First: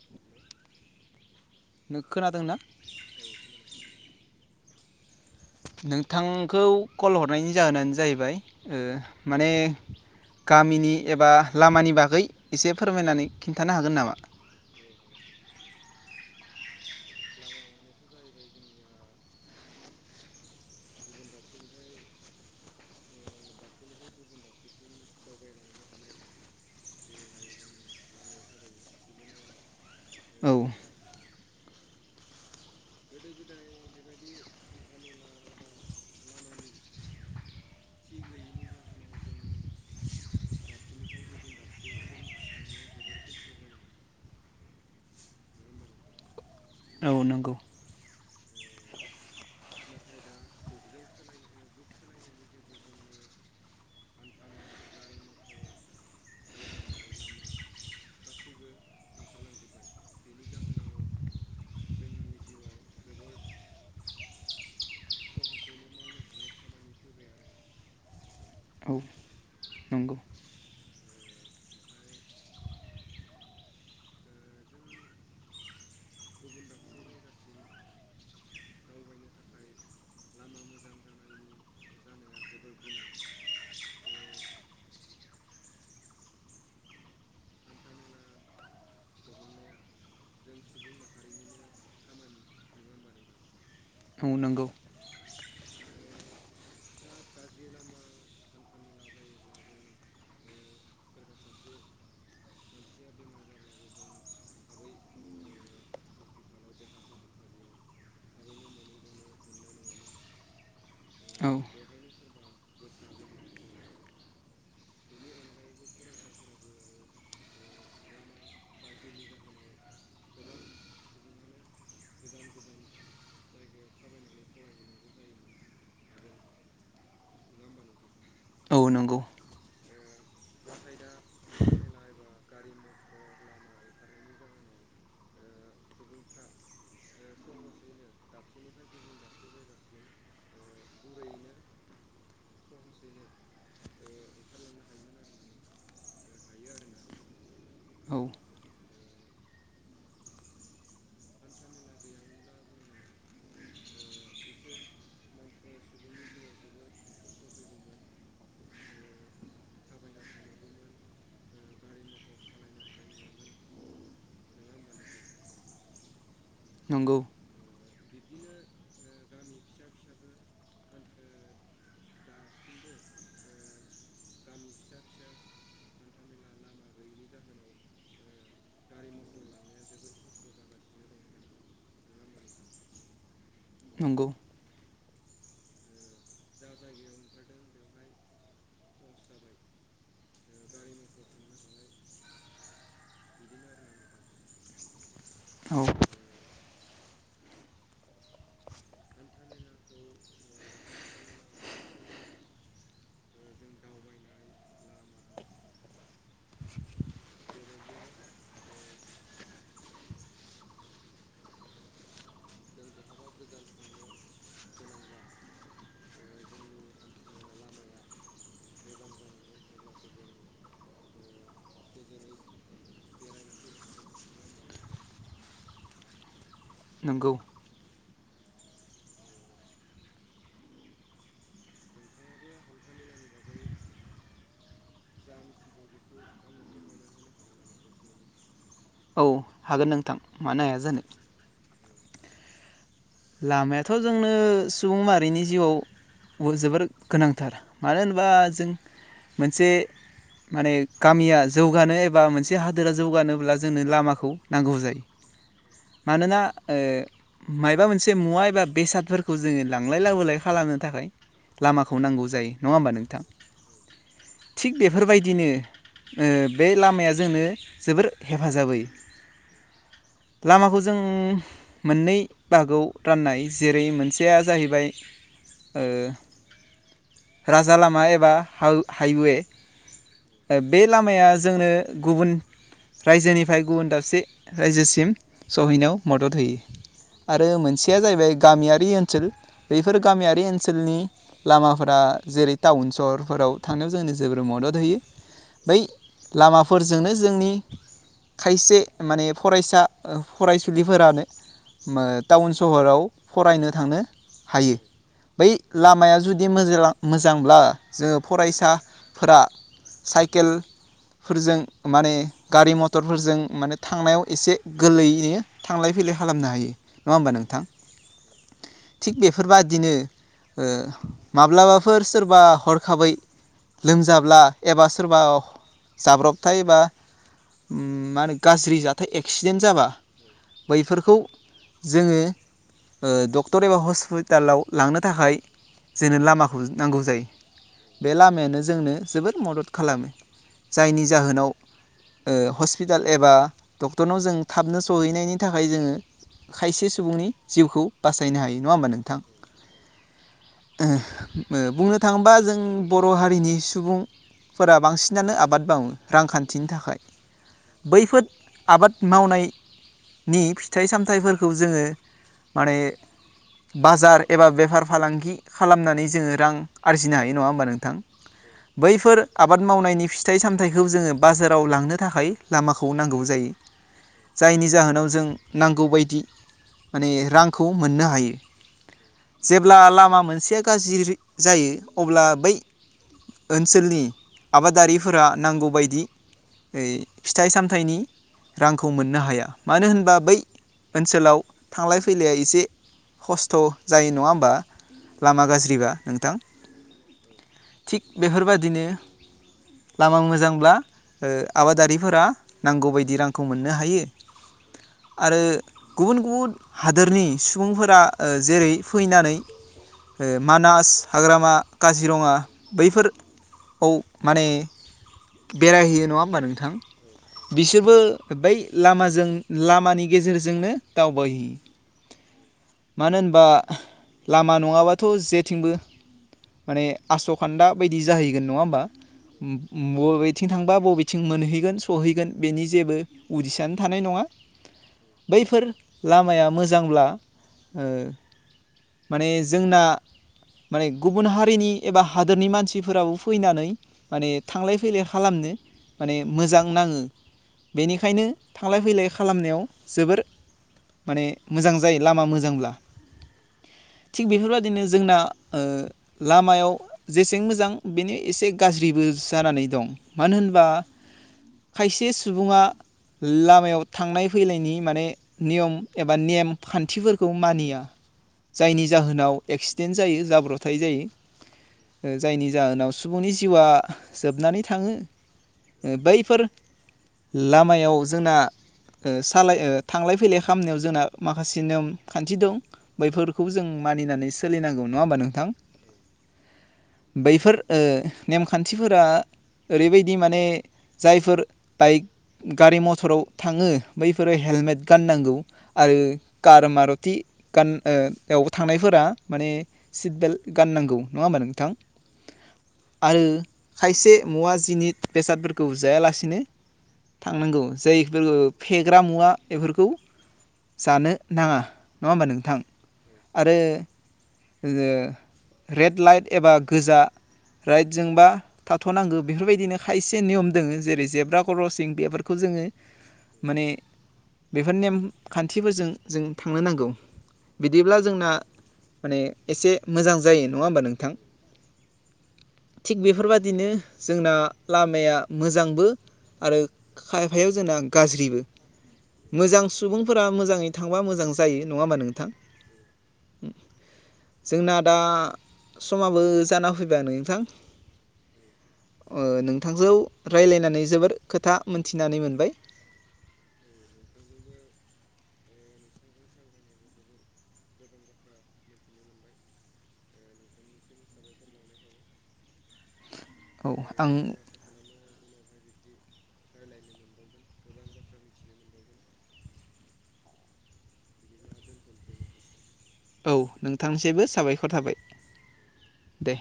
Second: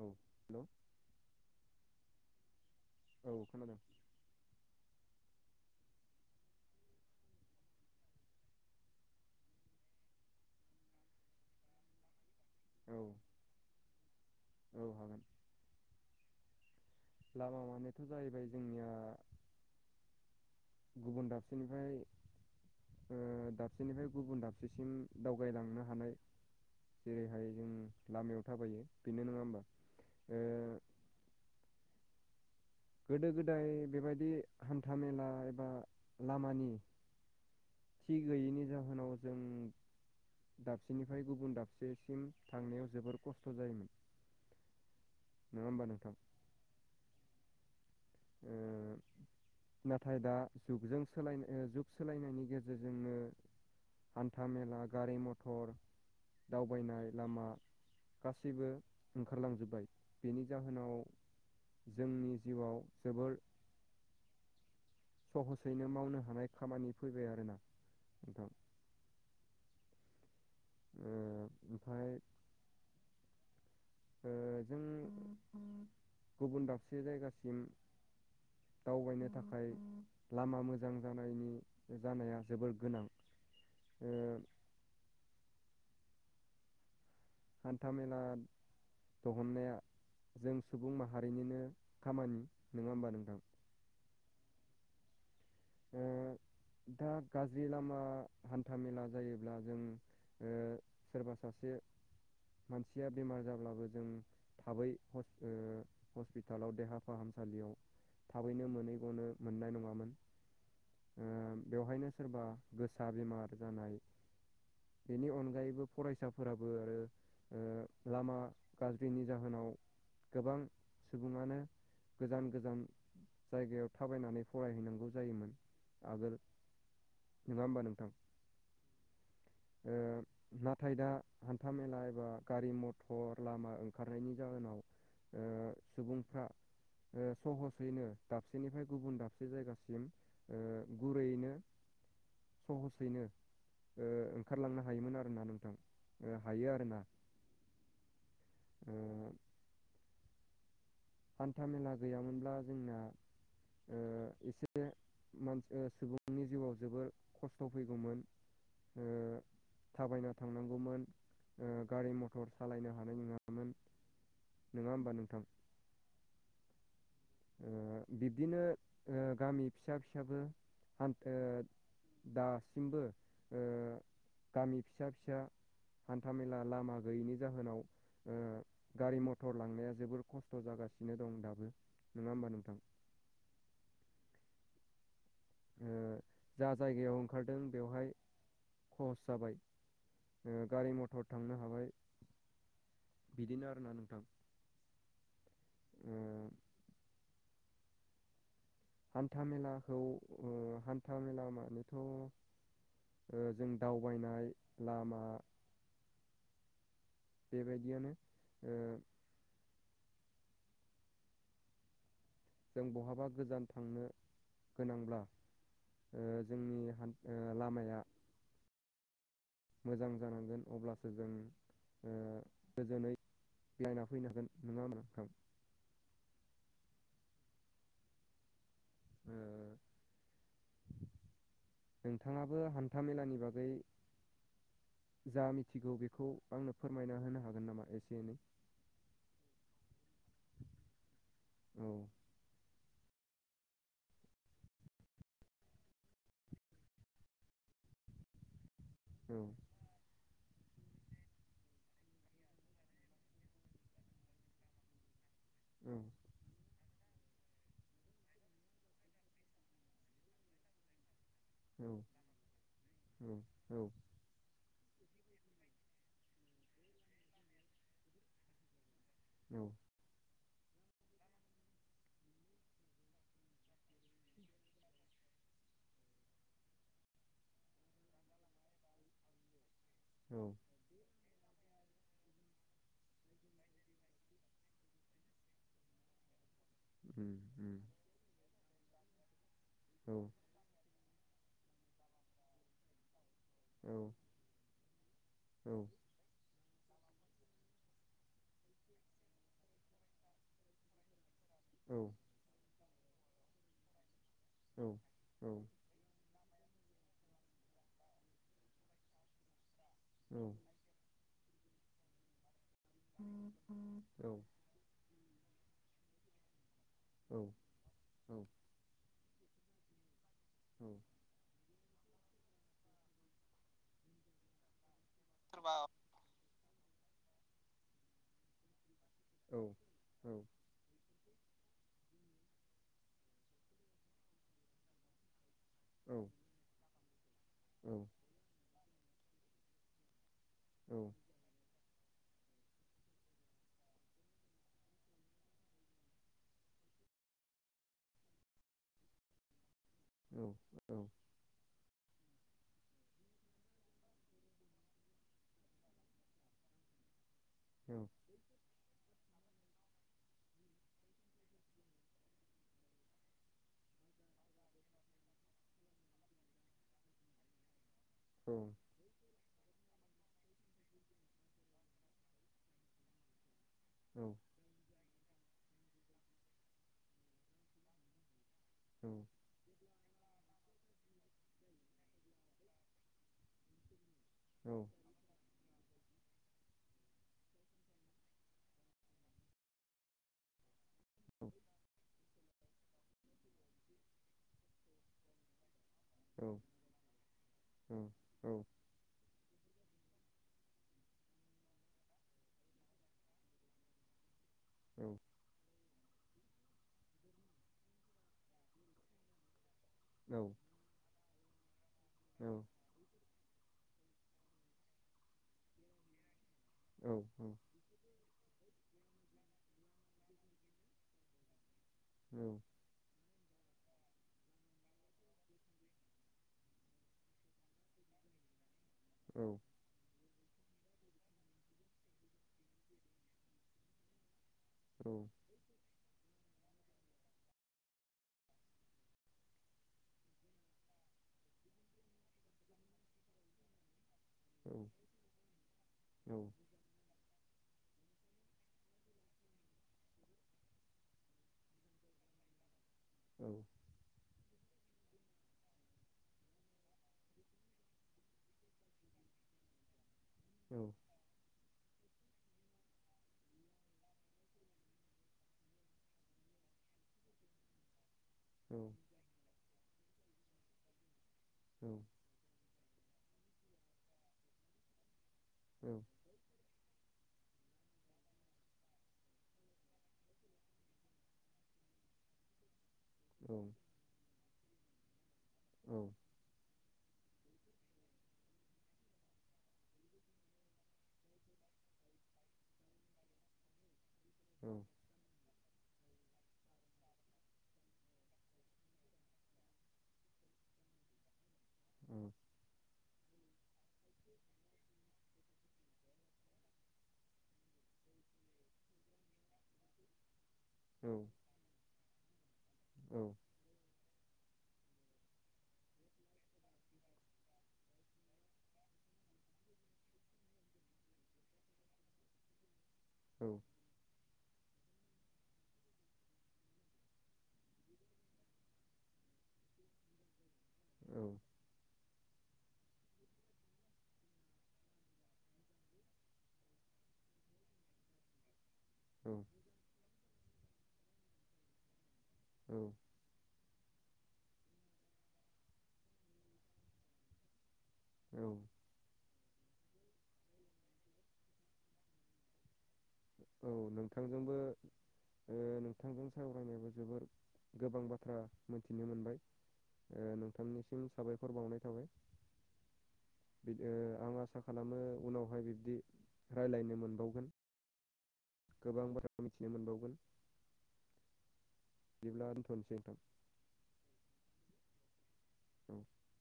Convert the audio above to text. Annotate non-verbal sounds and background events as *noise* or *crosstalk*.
औ हेलौ नों खोनादों ना? औ खोनादों नोंथांखौ कल हरनायनि जाहोनानो जाहैबाय ओ माने गामिनि एबा लामानि बागै एसे औ फोरमायनानै खिन्थानो हागोन नामा? औ हागोन लामा मानेथ' जाहैबाय जोंनिया गुबुन दाबसेनिफ्राय ओ दाबसेनिफ्राय गुबुन दाबसेसिम दावगायलांनो हानाय जेरैहाय जों लामायाव थाबायो बेनो नङा होमबा ओ औ गोदो गोदाय बेबायदि हान्था मेला एबा लामानि थि गैयैनि जाहोनाव जों दाबसेनिफ्राय गुबुन दाबसेसिम थांनायाव जोबोर खस्थ' जायोमोन नङा होमबा नोंथां? औ नंगौ ओ नाथाय दा जुगजों सोलाय ओ जुग सोलायनाय नि गेजेरजोंनो हान्था मेला गारि मथर दावबायनाय लामा गासैबो ओंखारलांजोबाय बेनि जाहोनाव जोंनि जिउआव जोबोर सहसैनो मावनो हानाय खामानि फैबाय आरोना नोंथां औ नंगौ ओ ओमफाय ओ जों गुबुन दाबसे जायगासिम दावबायनो थाखाय लामा मोजां जानायनि जानाया जोबोर गोनां ओ हान्थामेला दहननाया जों सुबुं माहारिनिनो खामानि नङा होमबा नोंथां? औ नंगौ ओ दा गाज्रि लामा हान्था मेला जायोब्ला जों ओ सोरबा सासे मानसिया बेमार जाब्लाबो जों थाबै हस ओ हस्पिटालाव देहा फाहामसालिआव थाबैनो मोनहैगनो मोननाय नङामोन औ ओ बेवहायनो सोरबा गोसा बेमार जानाय बेनि अनगायैबो फरायसाफोराबो आरो ओ लामा गाज्रिनि जाहोनाव गोबां सुबुंङानो गोजान गोजान जायगायाव थाबायनानै फरायहैनांगौ जायोमोन आगोल नङा होमबा नोंथां औ नंगौ ओ नाथाय दा हान्था मेला बा गारि मथर लामा ओंखारनायनि जाहोनाव ओ सुबुंफ्रा ओ सहसैनो दाबसेनिफ्राय गुबुन दाबसे जायगासिम ओ गुरैयैनो सहसैनो ओ ओंखारलांनो हायोमोन आरोना नोंथां ओ हायो आरो ना औ ओ हान्था मेला गैयामोनब्ला जोंना ओ एसे मानसे‌ सुबुंनि जिउआव जोबोर खस्थ फैगौमोन ओ थाबायना थांनांगौमोन ओ गारि मथर सालायनो हानाय नंङामोन नोङा होमबा नोंथां नंगौ ओ बिब्दिनो ओ गामि फिसा फिसाबो हान्थ ओ दासिमबो ओ गामि फिसा फिसा हान्थामेला लामा गैयिनि जाहोनाव ओ गारि मथर लांनाया जोबोर खस्थ' जागासिनो दं दाबो नोङा होमबा नोंथां नंगौ ओ जा जायगायाव ओंखारदों बेवहाय खहस जाबाय ओ गारि मथर थांनो हाबाय बिदिनो आरोना नोंथां औ ओ हान्था मेलाखौ ओ हान्था मेला मानेथ ओ जों दावबायनाय लामा बेबायदियानो ओ जों बहाबा गोजान थांनो गोनांब्ला ओ जोंनि हान्था लामाया मोजां जानांगोन अब्लासो जों ओ गोजोनै बेरायना फैनो हागोन नङाहोनब्ला नोंथां नोंगौ ओ *unintelligible* नोंथाङाबो हान्था मेलानि बागै जा मिथिगौ बेखौ आंनो फोरमायना होनो हागोन नामा एसे एनै औ हागोन नोंथां मानो हाया जानो औ लामायाथ' जोंनो सुबुं माहारिनि जिउआव अ जोबोर गोनांथार मानो होनोबा जों औ मोनसे माने गामिया जौगानो एबा मोनसे हादोरा जौगानोब्ला जोंनो लामाखौ नांगौ जायो औ मानोना ओ मायबा मोन से मुवा एबा बेसादफोरखौ जोङो लांलाय लाबोलाय खालामनो थाखाय औ लामाखौ नांगौ जायो नङा होमबा नोंथां औ थिग बेफोरबायदिनो ओ बे लामाया जोंनो जोबोर हेफाजाब होयो औ लामाखौ जों मोननै बागआव राननाय जेरै मोनसेया जाहैबाय ओ राजा लामा एबा हाउ हाइवे औ ओ बे लामाया जोंनो गुबुन रायजोनिफ्राय गुबुन दाबसे रायजोसिम सहैनायाव मदद होयो उम आरो उम मोनसेया जाहैबाय गामियारि ओनसोल बैफोर औ गामियारि ओनसोलनि लामाफोरा जेरै टाउन सहरफोराव थांनायाव औ जोंनो जोबोर मदद होयो औ बै लामाफोरजोंनो जोंनि खायसे माने फरायसा ओ फरायसुलिफोरानो औ मो टाउन सहराव फरायनो थांनो हायो औ बै लामाया जुदि मोजा मोजांब्ला जोङो फरायसाफोरा औ साइकेलफोरजों माने गारि मथरफोरजों माने थांनायाव औ एसे गोरलैयैनो थांलाय फैलाय खालामनो हायो नङा होमबा नोंथां औ थिग बेफोरबादिनो औ ओ माब्लाबाफोर सोरबा हरखाबै लोमजाब्ला एबा सोरबा सोरबा जाब्रबथाय बा उम माहोनो गाज्रि जाथाय औ एक्सिडेन्ट जाबा औ बैफोरखौ जोङो ओ डक्टर एबा हस्पिटालाव लांनो थाखाय औ जोंनो लामाखौ नांगौ जायो औ बे लामायानो जोंनो जोबोद मदद खालामो औ जायनि जाहोनाव ओ हस्पिटाल एबा डक्टरनाव जों थाबनो सहैनायनि थाखाय जोङो खायसे सुबुंनि जिउखौ बासायनो हायो नङा होमबा नोंथां औ ओ औ ओ बुंनो थाङोबा जों बर' हारिनि सुबुं फोरा बांसिनानो आबाद मावो रांखान्थिनि थाखाय औ बैफोर आबाद मावनायनि फिथाइ सामथाइफोरखौ जोङो माने बाजार एबा बेफार फालांगि खालामनानै जोङो रां आरजिनो हायो नङा होमबा नोंथां औ बैफोर आबाद मावनायनि फिथाइ सामथाइखौ जोङो बाजाराव लांनो थाखाय लामाखौ नांगौ जायो *inaudible* औ। जायनि जाहोनाव जों नांगौ बायदि। माने रांखौ मोननो हायो। औ। जेब्ला लामा मोनसेया गाज्रि जायो अब्ला बै। ओनसोलनि आबादारिफोरा नांगौबायदि। ओइ फिथाइ सामथाइनि। रांखौ मोननो हाया मानो होनबा बै ओनसोलाव थांलाय फैलाया एसे खस्थ' जायो नङा होमबा लामा गाज्रिबा नों थां थिग औ बेफोरबादिनो लामा मोजांब्ला। ओ आबादारिफोरा नांगौबायदि रांखौ मोननो हायो। उम। आरो गुबुन गुबुन हादोरनि सुबुंफोरा ओ जेरै फैनानै। मानास हाग्रामा काजिरङा बैफोर औ माने बेरायहैयो नङा होमबा नोंथां। औ औ। जोबो बै लामाजों लामानि गेजेरजोंनो दावबायहैयो औ मानो होनबा लामा नङाबाथ' जेथिंबो माने आस'खान्दा बायदि जाहैगोन नङा होमबा बबेथिं थांबा बबेथिं मोनहैगोन सहैगोन बेनि जेबो उदिसानो थानाय नङा औ बैफोर लामाया मोजांब्ला ओ माने जोंना माने गुबुन हारिनि एबा हादोरनि मानसिफोराबो फैनानै माने थांलाय फैलाय खालामनो माने मोजां नाङो बेनिखायनो थांलाय फैलाय खालामनायाव जोबोर माने मोजां जायो लामा मोजांब्ला औ थिग बेफोरबायदिनो जोंना ओ लामायाव जेसें मोजां बेनि एसे गाज्रिबो जानानै दं मानो होनबा खायसे सुबुङा लामायाव थांलाय फैलायनायनि माने नियम एबा बा नेम खान्थिफोरखौ मानिया जायनि जाहोनाव एक्सिडेन्ट जायो जाब्रथाय जायो। औ *inaudible* जायनि जाहोनाव सुबुंनि जिउआ जोबनानै थाङो बैफोर लामायाव जोंना सालाय थांलाय फैलाय खालामनायाव जों जोंना माखासे नेम खान्थि दं बैफोरखौ जों मानिनानै सोलिनांगौ नङा होमबा नोंथां। औ। बैफोर ओ‌ नेमखान्थिफोरा ओरैबायदि माने जायफोर बाइक गारि मथराव थाङो बैफोरा हेलमेट‌‌ गाननांगौ। आरो कार मारुथि गानयावबो थांनायफोरा‌ माने सिट बेल्ट गाननांगौ नङा होमबा नोंथां? उम। आइ खायसे मुवा जिनिद बेसादफोरखौ जायालासिनो थांनांगौ जायफोर फेग्रा मुवा बेफोरखौ जानो नाङा नङा होमबा नोंथां। औ। आरो जोङो रेड लाइट एबा गोजा राइटजोंबा थाथ'नांगौ बेफोरबायदिनो खायसे नियम दोङो जेरै जेब्रा खरसिं बेफोरखौ जोङो माने बिफोर नेम खान्थिफोरजों जों थांनो नांगौ बिदिब्ला जोंना माने एसे मोजां जायो नङा होमबा नोंथां? थिग बेफोरबायाददिनो जोंना लामाया मोजांबो आरो खायफायाव जोंना गाज्रिबो ‌। मोजां सुबुंफोरा मोजाङै थांबा मोजां जायो नङा होनबा‌ नोंथां? औ। उम। जोंना दा समाबो जाना फैबाय नोंथां। औ। ओ नोंथांजौ रायज्लायनानै जोबोर खोथा मोनथिनानै मोनबाय। औ नोंथांजोंबो ओ नोंथांजों सावरायनायबो जोबोद गोबां बाथ्रा मोनथिनो मोनबाय। ओ नोंथांनिसिम साबायखर बावनाय थाबाय। *inaudible* बिदो आं आसा खालामो उनावहाय बिब्दि राय्लायनो मोनबावगोन। गोबां बाथ्रा मिथिनो मोनबावगोन। बिदिब्ला दोन्थनोसै। औ नोंथांनिसबो साबायखर थाबाय औ दे।